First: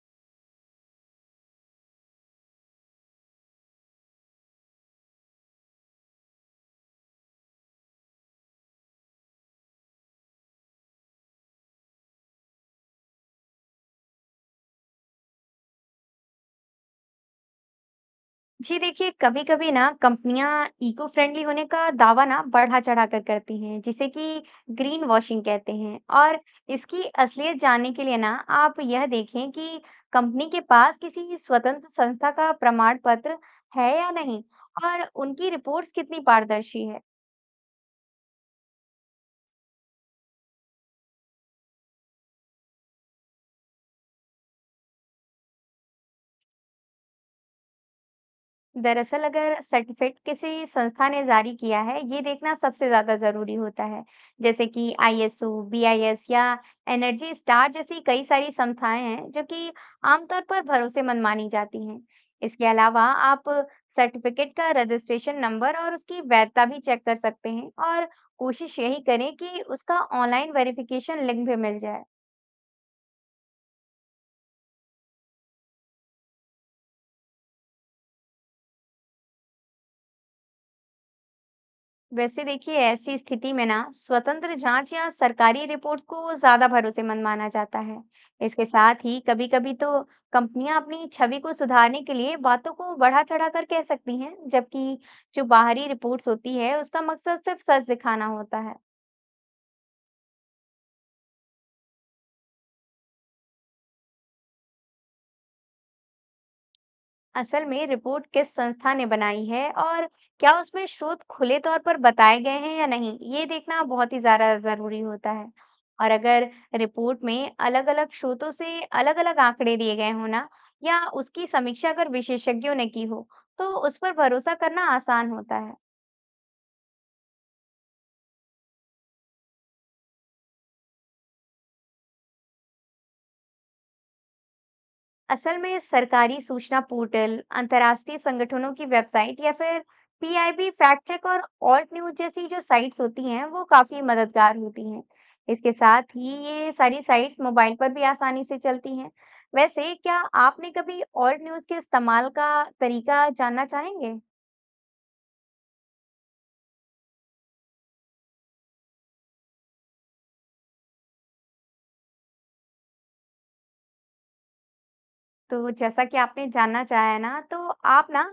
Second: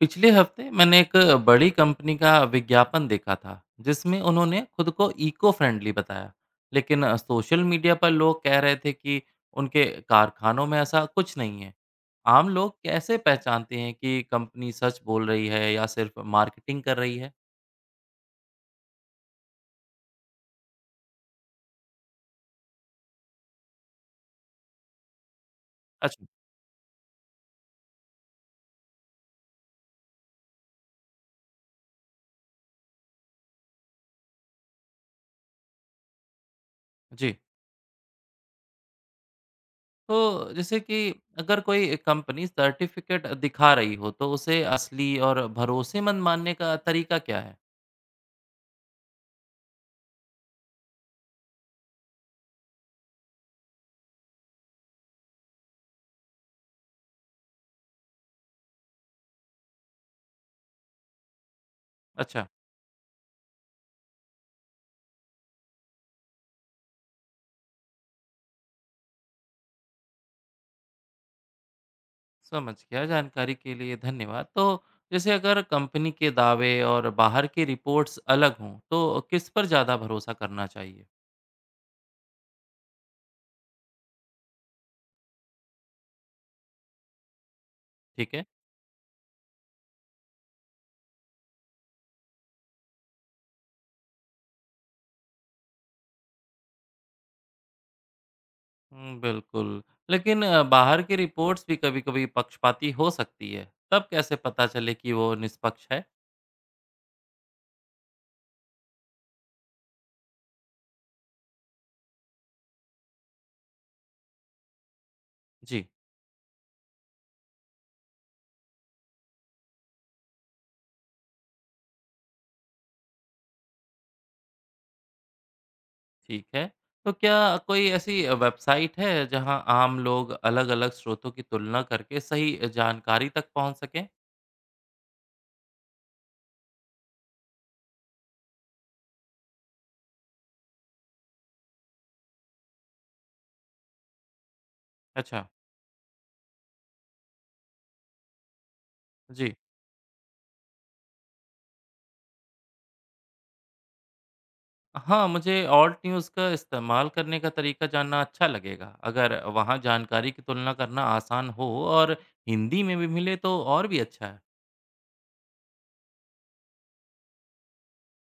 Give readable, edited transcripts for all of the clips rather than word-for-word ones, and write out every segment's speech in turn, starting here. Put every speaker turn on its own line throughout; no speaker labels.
पिछले हफ्ते मैंने एक बड़ी कंपनी का विज्ञापन देखा था जिसमें उन्होंने खुद को इको फ्रेंडली बताया। लेकिन सोशल मीडिया पर लोग कह रहे थे कि उनके कारखानों में ऐसा कुछ नहीं है। आम लोग कैसे पहचानते हैं कि कंपनी सच बोल रही है या सिर्फ मार्केटिंग कर रही है?
जी देखिए, कभी कभी ना कंपनियां इको फ्रेंडली होने का दावा ना बढ़ा चढ़ा कर करती हैं, जिसे कि ग्रीन वॉशिंग कहते हैं।
अच्छा।
और इसकी असलियत जानने के लिए ना आप यह देखें कि कंपनी के पास किसी स्वतंत्र संस्था का प्रमाण पत्र है या नहीं, और उनकी रिपोर्ट्स कितनी पारदर्शी है।
जी, तो जैसे कि अगर कोई कंपनी सर्टिफिकेट दिखा रही हो तो उसे असली और भरोसेमंद मानने का तरीका क्या है?
दरअसल अगर सर्टिफिकेट किसी संस्था ने जारी किया है, ये देखना सबसे ज्यादा जरूरी होता है। जैसे कि आईएसओ, बीआईएस या एनर्जी स्टार जैसी कई सारी संस्थाएं हैं जो कि आमतौर पर भरोसेमंद मानी जाती हैं।
अच्छा,
इसके अलावा आप सर्टिफिकेट का रजिस्ट्रेशन नंबर और उसकी वैधता भी चेक कर सकते हैं, और कोशिश यही करें कि उसका ऑनलाइन वेरिफिकेशन लिंक भी मिल जाए।
समझ गया। जानकारी के लिए धन्यवाद। तो जैसे अगर कंपनी के दावे और बाहर की रिपोर्ट्स अलग हों तो किस पर ज़्यादा भरोसा करना चाहिए?
वैसे देखिए, ऐसी स्थिति में ना स्वतंत्र जांच या सरकारी रिपोर्ट को ज्यादा भरोसेमंद माना जाता है।
ठीक है।
इसके साथ ही कभी-कभी तो कंपनियां अपनी छवि को सुधारने के लिए बातों को बढ़ा चढ़ाकर कह सकती हैं, जबकि जो बाहरी रिपोर्ट्स होती है उसका मकसद सिर्फ सच दिखाना होता है।
बिल्कुल। लेकिन बाहर की रिपोर्ट्स भी कभी-कभी पक्षपाती हो सकती है, तब कैसे पता चले कि वो निष्पक्ष है?
असल में रिपोर्ट किस संस्था ने बनाई है और क्या उसमें स्रोत खुले तौर पर बताए गए हैं या नहीं, ये देखना बहुत ही ज़्यादा ज़रूरी होता है।
जी।
और अगर रिपोर्ट में अलग-अलग स्रोतों से अलग-अलग आंकड़े दिए गए हों ना, या उसकी समीक्षा अगर विशेषज्ञों ने की हो, तो उस पर भरोसा करना आसान होता है।
ठीक है, तो क्या कोई ऐसी वेबसाइट है जहां आम लोग अलग-अलग स्रोतों की तुलना करके सही जानकारी तक पहुंच सकें?
असल में सरकारी सूचना पोर्टल, अंतर्राष्ट्रीय संगठनों की वेबसाइट या फिर पीआईबी फैक्ट चेक और ऑल्ट न्यूज जैसी जो साइट्स होती हैं, वो काफी मददगार होती हैं।
अच्छा।
इसके साथ ही ये सारी साइट्स मोबाइल पर भी आसानी से चलती हैं।
जी
वैसे क्या आपने कभी ऑल्ट न्यूज के इस्तेमाल का तरीका जानना चाहेंगे?
हाँ, मुझे ऑल्ट न्यूज़ का इस्तेमाल करने का तरीका जानना अच्छा लगेगा। अगर वहाँ जानकारी की तुलना करना आसान हो और हिंदी में भी मिले तो और भी अच्छा है।
तो जैसा कि आपने जानना चाहा है ना, तो आप ना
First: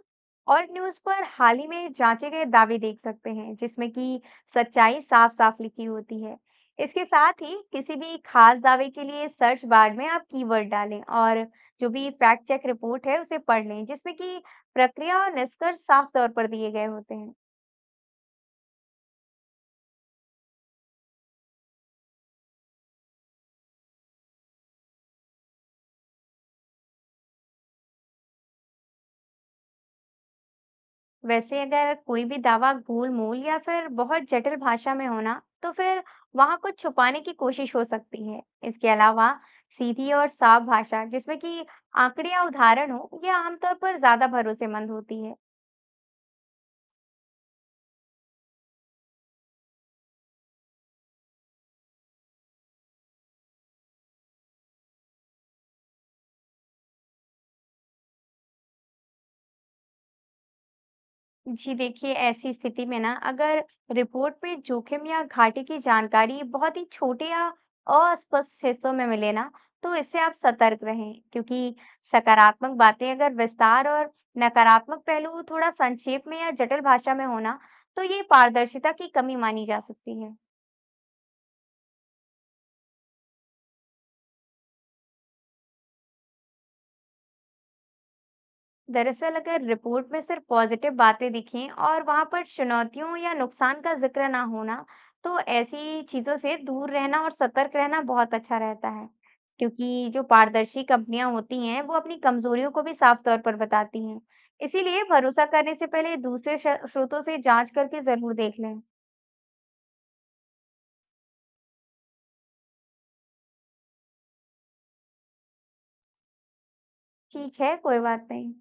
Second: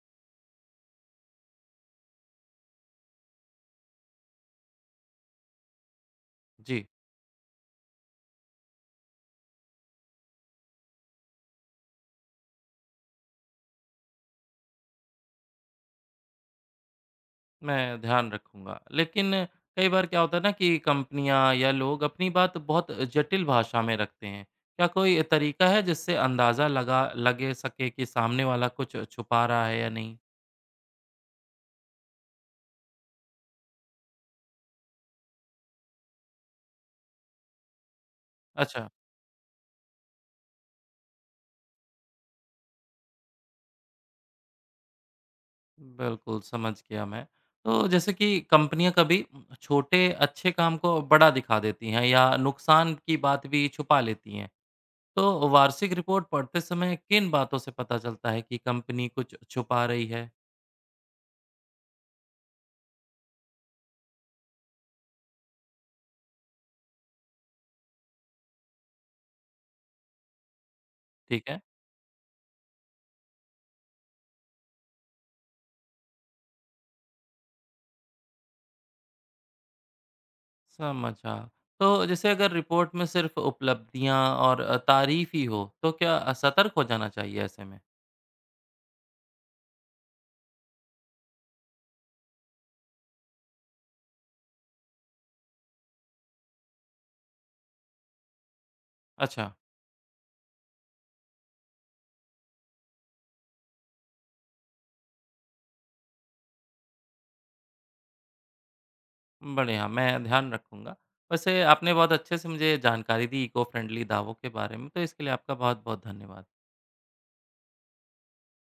ऑल्ट न्यूज़ पर हाल ही में जांचे गए दावे देख सकते हैं, जिसमें कि सच्चाई साफ-साफ लिखी होती है।
जी,
इसके साथ ही किसी भी खास दावे के लिए सर्च बार में आप कीवर्ड डालें और जो भी फैक्ट चेक रिपोर्ट है, उसे पढ़ लें, जिसमें कि प्रक्रिया और निष्कर्ष साफ तौर पर दिए गए होते हैं।
मैं ध्यान रखूँगा। लेकिन कई बार क्या होता है ना कि कंपनियाँ या लोग अपनी बात बहुत जटिल भाषा में रखते हैं। क्या कोई तरीका है जिससे अंदाज़ा लगा लगे सके कि सामने वाला कुछ छुपा रहा है या नहीं?
वैसे अगर कोई भी दावा गोलमोल या फिर बहुत जटिल भाषा में होना तो फिर वहां कुछ छुपाने की कोशिश हो सकती है।
अच्छा।
इसके अलावा सीधी और साफ भाषा जिसमें कि आंकड़े या उदाहरण हो, यह आमतौर पर ज्यादा भरोसेमंद होती है।
बिल्कुल, समझ गया मैं। तो जैसे कि कंपनियाँ कभी छोटे अच्छे काम को बड़ा दिखा देती हैं या नुकसान की बात भी छुपा लेती हैं। तो वार्षिक रिपोर्ट पढ़ते समय किन बातों से पता चलता है कि कंपनी कुछ छुपा रही है?
जी देखिए, ऐसी स्थिति में ना अगर रिपोर्ट में जोखिम या घाटे की जानकारी बहुत ही छोटे या अस्पष्ट हिस्सों में मिले ना, तो इससे आप सतर्क रहें,
ठीक है,
क्योंकि सकारात्मक बातें अगर विस्तार और नकारात्मक पहलू थोड़ा संक्षेप में या जटिल भाषा में होना, तो ये पारदर्शिता की कमी मानी जा सकती है।
समझा। तो जैसे अगर रिपोर्ट में सिर्फ़ उपलब्धियाँ और तारीफ़ ही हो, तो क्या सतर्क हो जाना चाहिए ऐसे में?
दरअसल अगर रिपोर्ट में सिर्फ पॉजिटिव बातें दिखें और वहां पर चुनौतियों या नुकसान का जिक्र ना होना, तो ऐसी चीजों से दूर रहना और सतर्क रहना बहुत अच्छा रहता है।
अच्छा।
क्योंकि जो पारदर्शी कंपनियां होती हैं, वो अपनी कमजोरियों को भी साफ तौर पर बताती हैं। इसीलिए भरोसा करने से पहले दूसरे स्रोतों से जांच करके जरूर देख लें।
बढ़िया, मैं ध्यान रखूँगा। वैसे आपने बहुत अच्छे से मुझे जानकारी दी इको फ्रेंडली दावों के बारे में, तो इसके लिए आपका बहुत-बहुत धन्यवाद।
ठीक है, कोई बात नहीं।